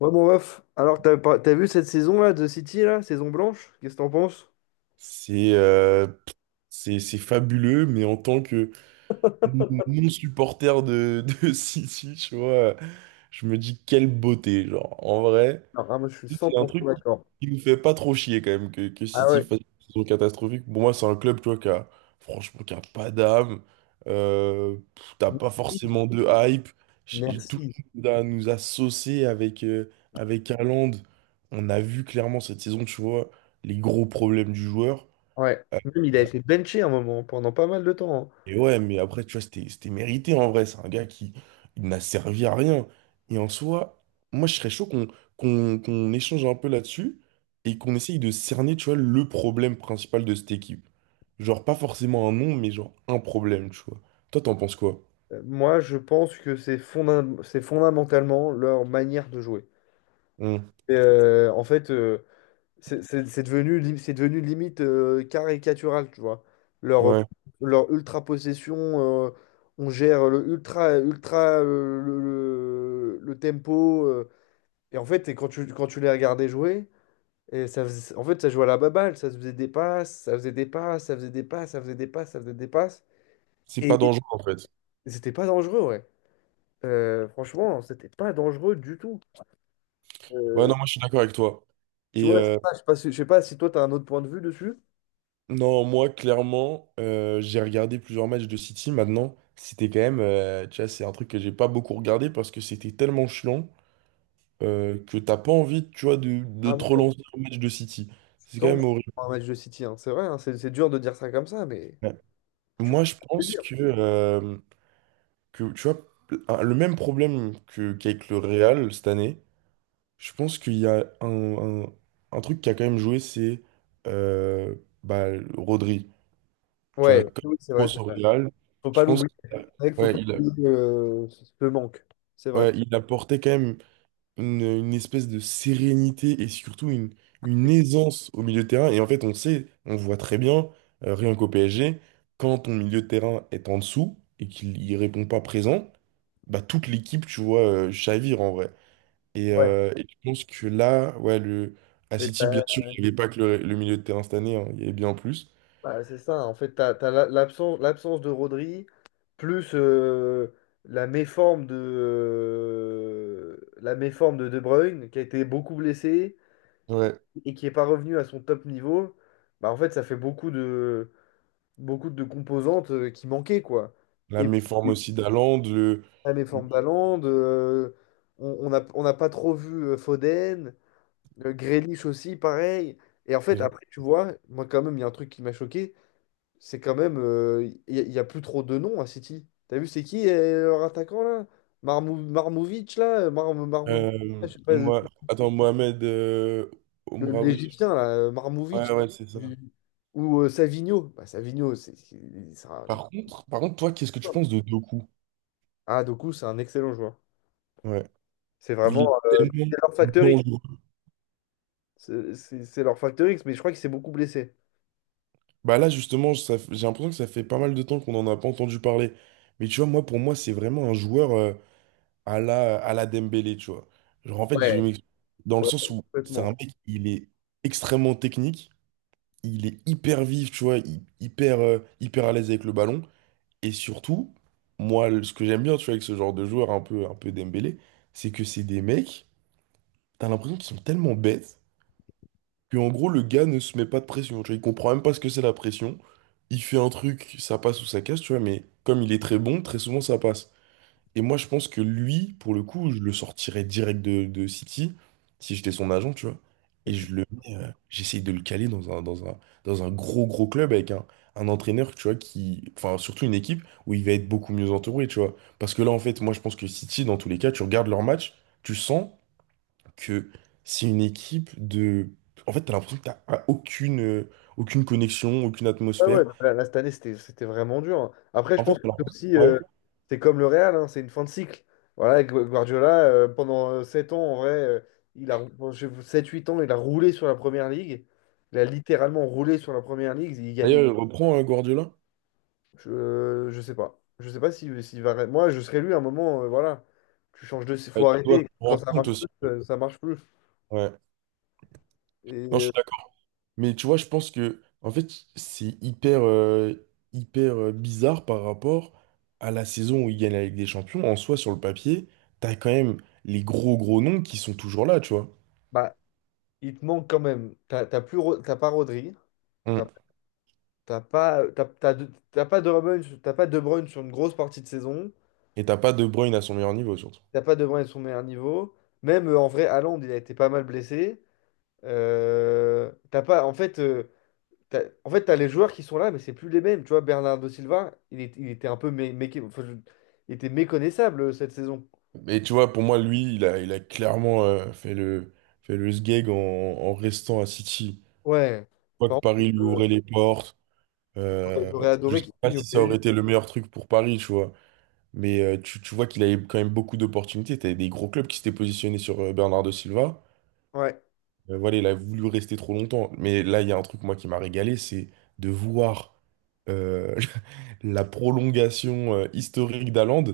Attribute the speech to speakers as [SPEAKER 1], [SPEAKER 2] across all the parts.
[SPEAKER 1] Ouais, bon, bref. Alors, t'as pas- t'as vu cette saison-là de City, là, saison blanche? Qu'est-ce que t'en penses?
[SPEAKER 2] C'est euh, c'est fabuleux, mais en tant que non-supporter de City, tu vois, je me dis quelle beauté, genre, en vrai.
[SPEAKER 1] Alors, ah, moi, je suis cent
[SPEAKER 2] C'est un
[SPEAKER 1] pour cent
[SPEAKER 2] truc
[SPEAKER 1] d'accord.
[SPEAKER 2] qui nous fait pas trop chier quand même que
[SPEAKER 1] Ah
[SPEAKER 2] City
[SPEAKER 1] ouais,
[SPEAKER 2] fasse une saison catastrophique. Pour moi, c'est un club, tu vois, qui a, franchement, qui a pas d'âme. T'as pas
[SPEAKER 1] merci.
[SPEAKER 2] forcément de hype. Tout
[SPEAKER 1] Merci.
[SPEAKER 2] le monde nous a saucé avec, avec Haaland. On a vu clairement cette saison, tu vois, les gros problèmes du joueur.
[SPEAKER 1] Ouais.
[SPEAKER 2] Euh,
[SPEAKER 1] Même, il a
[SPEAKER 2] euh,
[SPEAKER 1] été benché un moment, pendant pas mal de temps, hein.
[SPEAKER 2] Et ouais, mais après, tu vois, c'était mérité en vrai. C'est un gars qui il n'a servi à rien. Et en soi, moi, je serais chaud qu'on échange un peu là-dessus et qu'on essaye de cerner, tu vois, le problème principal de cette équipe. Genre, pas forcément un nom, mais genre un problème, tu vois. Toi, t'en penses quoi?
[SPEAKER 1] Moi, je pense que c'est c'est fondamentalement leur manière de jouer.
[SPEAKER 2] Hmm.
[SPEAKER 1] Et, en fait, c'est devenu, c'est devenu limite caricatural, tu vois. Leur,
[SPEAKER 2] Ouais,
[SPEAKER 1] leur ultra-possession, euh, on gère le ultra, ultra, le tempo. Et en fait, et quand tu les regardais jouer, et en fait, ça jouait à la baballe, ça se faisait des passes, ça faisait des passes, ça faisait des passes, ça faisait des passes, ça faisait des passes.
[SPEAKER 2] c'est
[SPEAKER 1] Et
[SPEAKER 2] pas dangereux en fait.
[SPEAKER 1] c'était pas dangereux, ouais. Franchement, c'était pas dangereux du tout.
[SPEAKER 2] Ouais,
[SPEAKER 1] Euh,
[SPEAKER 2] non, moi, je suis d'accord avec toi.
[SPEAKER 1] Tu
[SPEAKER 2] Et,
[SPEAKER 1] vois, c'est
[SPEAKER 2] euh,
[SPEAKER 1] ça, je sais pas si toi, tu as un autre point de vue dessus.
[SPEAKER 2] Non, moi, clairement, j'ai regardé plusieurs matchs de City. Maintenant, c'était quand même, tu vois, c'est un truc que j'ai pas beaucoup regardé parce que c'était tellement chiant que t'as pas envie, tu vois, de
[SPEAKER 1] Ah
[SPEAKER 2] te
[SPEAKER 1] ouais,
[SPEAKER 2] relancer un match de City. C'est quand
[SPEAKER 1] tant mieux
[SPEAKER 2] même horrible.
[SPEAKER 1] pour un match de City, hein. C'est vrai, hein, c'est dur de dire ça comme ça, mais
[SPEAKER 2] Ouais.
[SPEAKER 1] tu
[SPEAKER 2] Moi,
[SPEAKER 1] peux
[SPEAKER 2] je
[SPEAKER 1] le
[SPEAKER 2] pense
[SPEAKER 1] dire.
[SPEAKER 2] que tu vois, le même problème qu'avec le Real cette année, je pense qu'il y a un truc qui a quand même joué, c'est euh, bah, Rodri. Tu vois,
[SPEAKER 1] Ouais,
[SPEAKER 2] comme
[SPEAKER 1] oui, c'est vrai, c'est
[SPEAKER 2] grosse au
[SPEAKER 1] vrai.
[SPEAKER 2] Real,
[SPEAKER 1] Faut
[SPEAKER 2] je
[SPEAKER 1] pas
[SPEAKER 2] pense.
[SPEAKER 1] l'oublier. C'est vrai qu'il faut
[SPEAKER 2] Ouais,
[SPEAKER 1] pas
[SPEAKER 2] il a-
[SPEAKER 1] oublier ce manque. C'est vrai.
[SPEAKER 2] Ouais, il apportait quand même une espèce de sérénité et surtout une aisance au milieu de terrain. Et en fait, on sait, on voit très bien, rien qu'au PSG, quand ton milieu de terrain est en dessous et qu'il y répond pas présent, bah toute l'équipe, tu vois, chavire en vrai.
[SPEAKER 1] Ouais.
[SPEAKER 2] Et je pense que là, ouais, à
[SPEAKER 1] Mais
[SPEAKER 2] City, bien
[SPEAKER 1] t'as-
[SPEAKER 2] sûr, il n'y avait pas que le milieu de terrain cette année, hein, il y avait bien plus.
[SPEAKER 1] Bah, c'est ça, en fait, l'absence, l'absence de Rodri, plus la méforme de De Bruyne, qui a été beaucoup blessé
[SPEAKER 2] Ouais.
[SPEAKER 1] et qui n'est pas revenu à son top niveau, bah, en fait, ça fait beaucoup de composantes qui manquaient, quoi.
[SPEAKER 2] La
[SPEAKER 1] Et
[SPEAKER 2] méforme
[SPEAKER 1] puis,
[SPEAKER 2] aussi d'Haaland,
[SPEAKER 1] la
[SPEAKER 2] le-
[SPEAKER 1] méforme d'Haaland, on n'a pas trop vu Foden, Grealish aussi, pareil. Et en
[SPEAKER 2] c'est
[SPEAKER 1] fait,
[SPEAKER 2] vrai.
[SPEAKER 1] après, tu vois, moi, quand même, il y a un truc qui m'a choqué, c'est quand même. Y a plus trop de noms à City. T'as vu, c'est qui leur attaquant là? Marmou Marmovic là? Je sais pas,
[SPEAKER 2] Moi, attends,
[SPEAKER 1] l'Égyptien là,
[SPEAKER 2] Ouais,
[SPEAKER 1] Marmovic.
[SPEAKER 2] ouais, c'est ça.
[SPEAKER 1] Ou Savigno. Bah, Savigno, c'est un.
[SPEAKER 2] Par contre, toi, qu'est-ce que tu penses de Doku?
[SPEAKER 1] Ah, Doku, c'est un excellent joueur.
[SPEAKER 2] Ouais.
[SPEAKER 1] C'est
[SPEAKER 2] Il
[SPEAKER 1] vraiment.
[SPEAKER 2] est tellement
[SPEAKER 1] C'est leur facteur X.
[SPEAKER 2] dangereux.
[SPEAKER 1] C'est leur facteur X, mais je crois qu'il s'est beaucoup blessé.
[SPEAKER 2] Bah là, justement, j'ai l'impression que ça fait pas mal de temps qu'on n'en a pas entendu parler. Mais tu vois, moi, pour moi, c'est vraiment un joueur à à la Dembélé, tu vois. Genre, en fait, je
[SPEAKER 1] Ouais,
[SPEAKER 2] m'explique. Dans le
[SPEAKER 1] Ouais,
[SPEAKER 2] sens où c'est un
[SPEAKER 1] complètement.
[SPEAKER 2] mec, il est extrêmement technique, il est hyper vif, tu vois, hyper, hyper à l'aise avec le ballon. Et surtout, moi, ce que j'aime bien, tu vois, avec ce genre de joueur un peu Dembélé, c'est que c'est des mecs. T'as l'impression qu'ils sont tellement bêtes que en gros le gars ne se met pas de pression. Tu vois, il comprend même pas ce que c'est la pression. Il fait un truc, ça passe ou ça casse, tu vois, mais comme il est très bon, très souvent ça passe. Et moi je pense que lui, pour le coup, je le sortirais direct de City, si j'étais son agent, tu vois.
[SPEAKER 1] Et
[SPEAKER 2] Et
[SPEAKER 1] tu
[SPEAKER 2] je le mets, j'essaye de le caler dans un gros gros club avec un entraîneur, tu vois, qui. Enfin, surtout une équipe où il va être beaucoup mieux entouré, tu vois. Parce que là, en fait, moi je pense que City, dans tous les cas, tu regardes leur match, tu sens que c'est une équipe de... En fait, t'as l'impression que t'as aucune, aucune connexion, aucune
[SPEAKER 1] Ouais, ouais,
[SPEAKER 2] atmosphère.
[SPEAKER 1] là, là, cette année, c'était vraiment dur, hein. Après, je
[SPEAKER 2] En fait,
[SPEAKER 1] pense que
[SPEAKER 2] t'as
[SPEAKER 1] c'est aussi,
[SPEAKER 2] ouais.
[SPEAKER 1] c'est comme le Real, hein, c'est une fin de cycle. Voilà, Guardiola, pendant 7 ans, en vrai, il a, sept huit ans, il a roulé sur la première ligue. Il a littéralement roulé sur la première ligue. Il gagnait.
[SPEAKER 2] D'ailleurs, reprends Guardiola.
[SPEAKER 1] Je sais pas. Je sais pas si, s'il va. Moi, je serais lui à un moment, voilà. Tu changes de. Faut
[SPEAKER 2] Tu dois te
[SPEAKER 1] arrêter. Quand
[SPEAKER 2] rendre
[SPEAKER 1] ça
[SPEAKER 2] compte
[SPEAKER 1] marche
[SPEAKER 2] aussi.
[SPEAKER 1] plus, ça marche plus.
[SPEAKER 2] Ouais.
[SPEAKER 1] Et
[SPEAKER 2] Non, je suis d'accord. Mais tu vois, je pense que, en fait, c'est hyper, hyper bizarre par rapport à la saison où ils gagnent la Ligue des Champions. En soi, sur le papier, t'as quand même les gros, gros noms qui sont toujours là, tu vois.
[SPEAKER 1] bah, il te manque quand même. T'as pas Rodri.
[SPEAKER 2] Mm.
[SPEAKER 1] T'as pas De Bruyne, t'as pas De Bruyne sur une grosse partie de saison.
[SPEAKER 2] Et t'as pas De Bruyne à son meilleur niveau, surtout.
[SPEAKER 1] T'as pas De Bruyne à son meilleur niveau. Même en vrai, Haaland, il a été pas mal blessé. T'as pas, en fait, t'as, en fait, t'as les joueurs qui sont là, mais c'est plus les mêmes. Tu vois, Bernardo Silva, il était un peu il était méconnaissable cette saison.
[SPEAKER 2] Mais tu vois, pour moi, lui, il a clairement fait fait le sgeg en restant à City.
[SPEAKER 1] Ouais.
[SPEAKER 2] Je crois que
[SPEAKER 1] Par contre,
[SPEAKER 2] Paris lui
[SPEAKER 1] euh,
[SPEAKER 2] ouvrait les portes. Euh,
[SPEAKER 1] j'aurais
[SPEAKER 2] je
[SPEAKER 1] adoré
[SPEAKER 2] sais
[SPEAKER 1] qu'il
[SPEAKER 2] pas
[SPEAKER 1] signe au
[SPEAKER 2] si ça aurait
[SPEAKER 1] PSG.
[SPEAKER 2] été le meilleur truc pour Paris, tu vois. Mais tu vois qu'il avait quand même beaucoup d'opportunités. T'avais des gros clubs qui s'étaient positionnés sur Bernardo Silva.
[SPEAKER 1] Ouais.
[SPEAKER 2] Voilà, il a voulu rester trop longtemps. Mais là, il y a un truc, moi, qui m'a régalé, c'est de voir euh, la prolongation historique d'Haaland.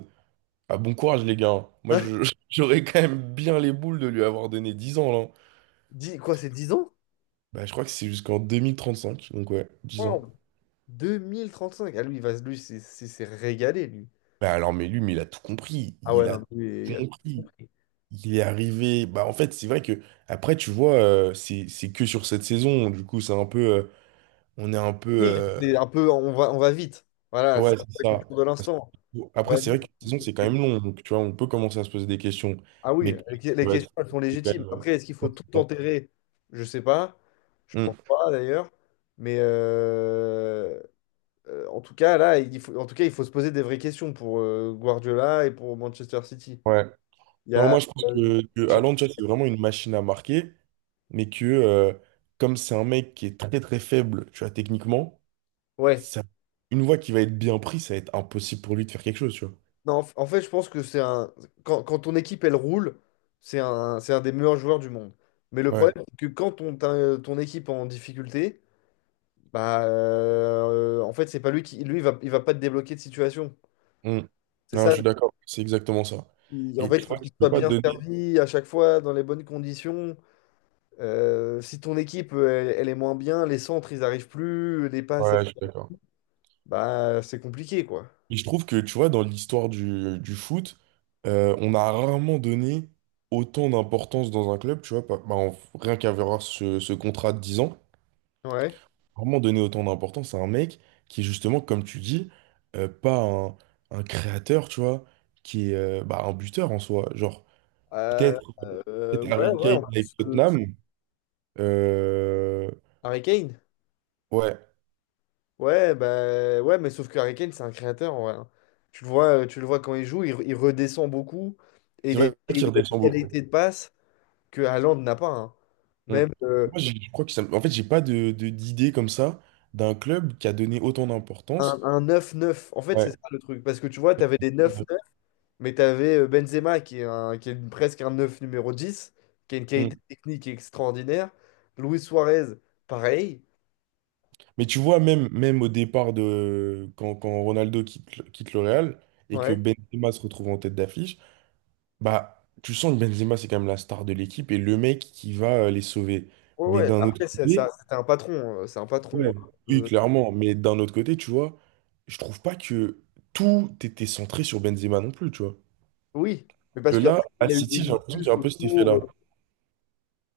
[SPEAKER 2] Ah, bon courage, les gars, hein. Moi, j'aurais quand même bien les boules de lui avoir donné 10 ans, là.
[SPEAKER 1] Dix- quoi, c'est 10 ans?
[SPEAKER 2] Bah, je crois que c'est jusqu'en 2035, donc ouais, 10 ans.
[SPEAKER 1] Wow. 2035. Ah, lui, il va, lui, c'est régalé, lui.
[SPEAKER 2] Bah, alors, mais lui, mais il a tout compris.
[SPEAKER 1] Ah ouais,
[SPEAKER 2] Il a
[SPEAKER 1] non, lui,
[SPEAKER 2] tout
[SPEAKER 1] il a
[SPEAKER 2] compris. Il est arrivé. Bah, en fait, c'est vrai que, après, tu vois, c'est que sur cette saison. Du coup, c'est un peu. On est un peu.
[SPEAKER 1] Oui, c'est un peu, on va vite. Voilà, c'est
[SPEAKER 2] Ouais,
[SPEAKER 1] un
[SPEAKER 2] c'est
[SPEAKER 1] peu la
[SPEAKER 2] ça.
[SPEAKER 1] culture de
[SPEAKER 2] Parce
[SPEAKER 1] l'instant. On
[SPEAKER 2] Après,
[SPEAKER 1] va
[SPEAKER 2] c'est vrai
[SPEAKER 1] vite.
[SPEAKER 2] que la saison, c'est quand même long. Donc, tu vois, on peut commencer à se poser des questions.
[SPEAKER 1] Ah oui,
[SPEAKER 2] Mais,
[SPEAKER 1] les
[SPEAKER 2] ouais,
[SPEAKER 1] questions, elles sont
[SPEAKER 2] c'est quand
[SPEAKER 1] légitimes.
[SPEAKER 2] même.
[SPEAKER 1] Après, est-ce qu'il faut
[SPEAKER 2] Ouais,
[SPEAKER 1] tout
[SPEAKER 2] c'est ça.
[SPEAKER 1] enterrer? Je sais pas. Je
[SPEAKER 2] Hmm,
[SPEAKER 1] pense pas d'ailleurs. Mais en tout cas, là, il faut, en tout cas, il faut se poser des vraies questions pour Guardiola et pour Manchester City.
[SPEAKER 2] ouais.
[SPEAKER 1] Il y
[SPEAKER 2] Non,
[SPEAKER 1] a,
[SPEAKER 2] moi je pense
[SPEAKER 1] euh,
[SPEAKER 2] que Haaland, tu vois, c'est vraiment une machine à marquer, mais que comme c'est un mec qui est très très faible, tu vois, techniquement,
[SPEAKER 1] ouais.
[SPEAKER 2] ça, une fois qu'il va être bien pris, ça va être impossible pour lui de faire quelque chose, tu vois.
[SPEAKER 1] Non, en fait, je pense que c'est un. Quand ton équipe, elle roule, c'est un des meilleurs joueurs du monde. Mais le problème,
[SPEAKER 2] Ouais.
[SPEAKER 1] c'est que quand ton équipe est en difficulté, bah, en fait, c'est pas lui qui. Lui, il va pas te débloquer de situation.
[SPEAKER 2] Mm.
[SPEAKER 1] C'est
[SPEAKER 2] Non, je
[SPEAKER 1] ça. Le-
[SPEAKER 2] suis d'accord, c'est exactement ça.
[SPEAKER 1] il- En
[SPEAKER 2] Et
[SPEAKER 1] fait,
[SPEAKER 2] tu
[SPEAKER 1] il faut
[SPEAKER 2] vois,
[SPEAKER 1] qu'il
[SPEAKER 2] tu peux
[SPEAKER 1] soit
[SPEAKER 2] pas te
[SPEAKER 1] bien
[SPEAKER 2] donner.
[SPEAKER 1] servi à chaque fois, dans les bonnes conditions. Si ton équipe, elle est moins bien, les centres, ils arrivent plus,
[SPEAKER 2] Ouais, je suis d'accord.
[SPEAKER 1] bah, c'est compliqué, quoi.
[SPEAKER 2] Et je trouve que, tu vois, dans l'histoire du foot, on a rarement donné autant d'importance dans un club, tu vois, rien qu'à voir ce contrat de 10 ans.
[SPEAKER 1] Ouais.
[SPEAKER 2] Vraiment donner autant d'importance à un mec qui est justement, comme tu dis, pas un, un créateur, tu vois, qui est un buteur en soi. Genre,
[SPEAKER 1] Euh,
[SPEAKER 2] peut-être
[SPEAKER 1] euh,
[SPEAKER 2] peut-être
[SPEAKER 1] ouais,
[SPEAKER 2] Harry
[SPEAKER 1] ouais. en
[SPEAKER 2] Kane avec
[SPEAKER 1] plus,
[SPEAKER 2] Tottenham. euh,
[SPEAKER 1] Harry Kane.
[SPEAKER 2] ouais,
[SPEAKER 1] Ouais, bah, ouais, mais sauf que Harry Kane, c'est un créateur, en vrai, hein. Tu le vois quand il joue, il redescend beaucoup et
[SPEAKER 2] c'est
[SPEAKER 1] et
[SPEAKER 2] vrai
[SPEAKER 1] il
[SPEAKER 2] qu'il
[SPEAKER 1] a une
[SPEAKER 2] redescend beaucoup.
[SPEAKER 1] qualité de passe que Haaland n'a pas, hein.
[SPEAKER 2] Mm.
[SPEAKER 1] Même
[SPEAKER 2] Je crois que ça... En fait, j'ai pas d'idée comme ça d'un club qui a donné autant d'importance.
[SPEAKER 1] un neuf neuf en fait, c'est
[SPEAKER 2] Ouais.
[SPEAKER 1] ça le truc. Parce que tu vois, tu avais des neuf neuf mais tu avais Benzema presque un 9 numéro 10 qui a une
[SPEAKER 2] Mm.
[SPEAKER 1] qualité technique extraordinaire. Luis Suarez, pareil.
[SPEAKER 2] Mais tu vois, même, même au départ de quand Ronaldo quitte, quitte le Real et que
[SPEAKER 1] Ouais.
[SPEAKER 2] Benzema se retrouve en tête d'affiche, bah, tu sens que Benzema, c'est quand même la star de l'équipe et le mec qui va les sauver.
[SPEAKER 1] Ouais,
[SPEAKER 2] Mais
[SPEAKER 1] ouais.
[SPEAKER 2] d'un autre
[SPEAKER 1] Après, c'est ça,
[SPEAKER 2] côté,
[SPEAKER 1] c'était un patron. C'est un patron.
[SPEAKER 2] ouais, oui,
[SPEAKER 1] euh,
[SPEAKER 2] clairement. Mais d'un autre côté, tu vois, je trouve pas que tout était centré sur Benzema non plus, tu vois.
[SPEAKER 1] oui. Mais
[SPEAKER 2] Que
[SPEAKER 1] parce
[SPEAKER 2] là,
[SPEAKER 1] qu'après,
[SPEAKER 2] à
[SPEAKER 1] il a eu des
[SPEAKER 2] City, j'ai l'impression qu'il y a
[SPEAKER 1] discussions
[SPEAKER 2] un peu cet
[SPEAKER 1] autour.
[SPEAKER 2] effet-là.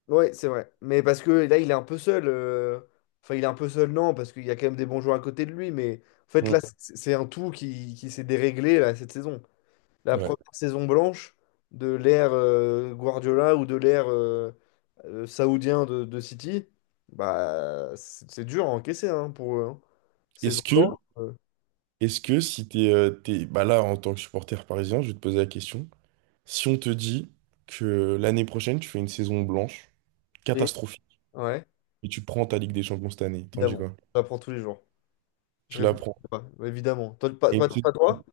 [SPEAKER 1] Ouais, c'est vrai. Mais parce que là, il est un peu seul. Enfin, il est un peu seul, non, parce qu'il y a quand même des bons joueurs à côté de lui. Mais en fait, là,
[SPEAKER 2] Mm.
[SPEAKER 1] c'est un tout qui s'est déréglé là, cette saison. La
[SPEAKER 2] Ouais.
[SPEAKER 1] première saison blanche de l'ère Guardiola ou de l'ère saoudien de City, bah, c'est dur à encaisser hein, pour eux, hein. Saison
[SPEAKER 2] Est-ce
[SPEAKER 1] blanche.
[SPEAKER 2] que, est-ce que si bah là, en tant que supporter parisien, je vais te poser la question. Si on te dit que l'année prochaine, tu fais une saison blanche,
[SPEAKER 1] Et,
[SPEAKER 2] catastrophique,
[SPEAKER 1] ouais,
[SPEAKER 2] et tu prends ta Ligue des Champions cette année, t'en dis
[SPEAKER 1] évidemment.
[SPEAKER 2] quoi?
[SPEAKER 1] J'apprends tous les jours. Je
[SPEAKER 2] Tu la
[SPEAKER 1] réfléchis
[SPEAKER 2] prends.
[SPEAKER 1] pas, évidemment. Toi,
[SPEAKER 2] Et
[SPEAKER 1] pas toi?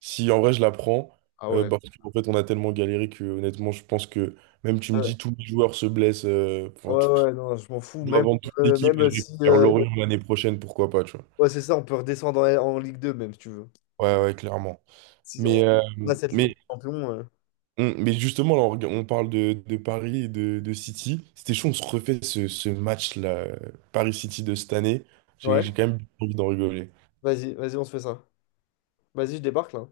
[SPEAKER 2] Si en vrai je la prends,
[SPEAKER 1] Ah ouais.
[SPEAKER 2] bah, parce qu'en fait on a tellement galéré que honnêtement je pense que même tu me dis tous les joueurs se blessent,
[SPEAKER 1] Ouais, ouais, non, je m'en fous.
[SPEAKER 2] on doit
[SPEAKER 1] Même,
[SPEAKER 2] vendre toute l'équipe et
[SPEAKER 1] même
[SPEAKER 2] je vais
[SPEAKER 1] si.
[SPEAKER 2] faire Lorient l'année prochaine, pourquoi pas, tu vois.
[SPEAKER 1] Ouais, c'est ça, on peut redescendre en, en Ligue 2, même si tu veux.
[SPEAKER 2] Ouais, ouais, clairement.
[SPEAKER 1] Si on
[SPEAKER 2] Mais, euh,
[SPEAKER 1] on a cette Ligue
[SPEAKER 2] mais,
[SPEAKER 1] des Champions.
[SPEAKER 2] mais justement, là, on parle de Paris et de City. C'était chaud, on se refait ce match-là, Paris-City de cette année.
[SPEAKER 1] Ouais,
[SPEAKER 2] J'ai quand même envie d'en rigoler.
[SPEAKER 1] vas-y, vas-y, on se fait ça. Vas-y, je débarque là.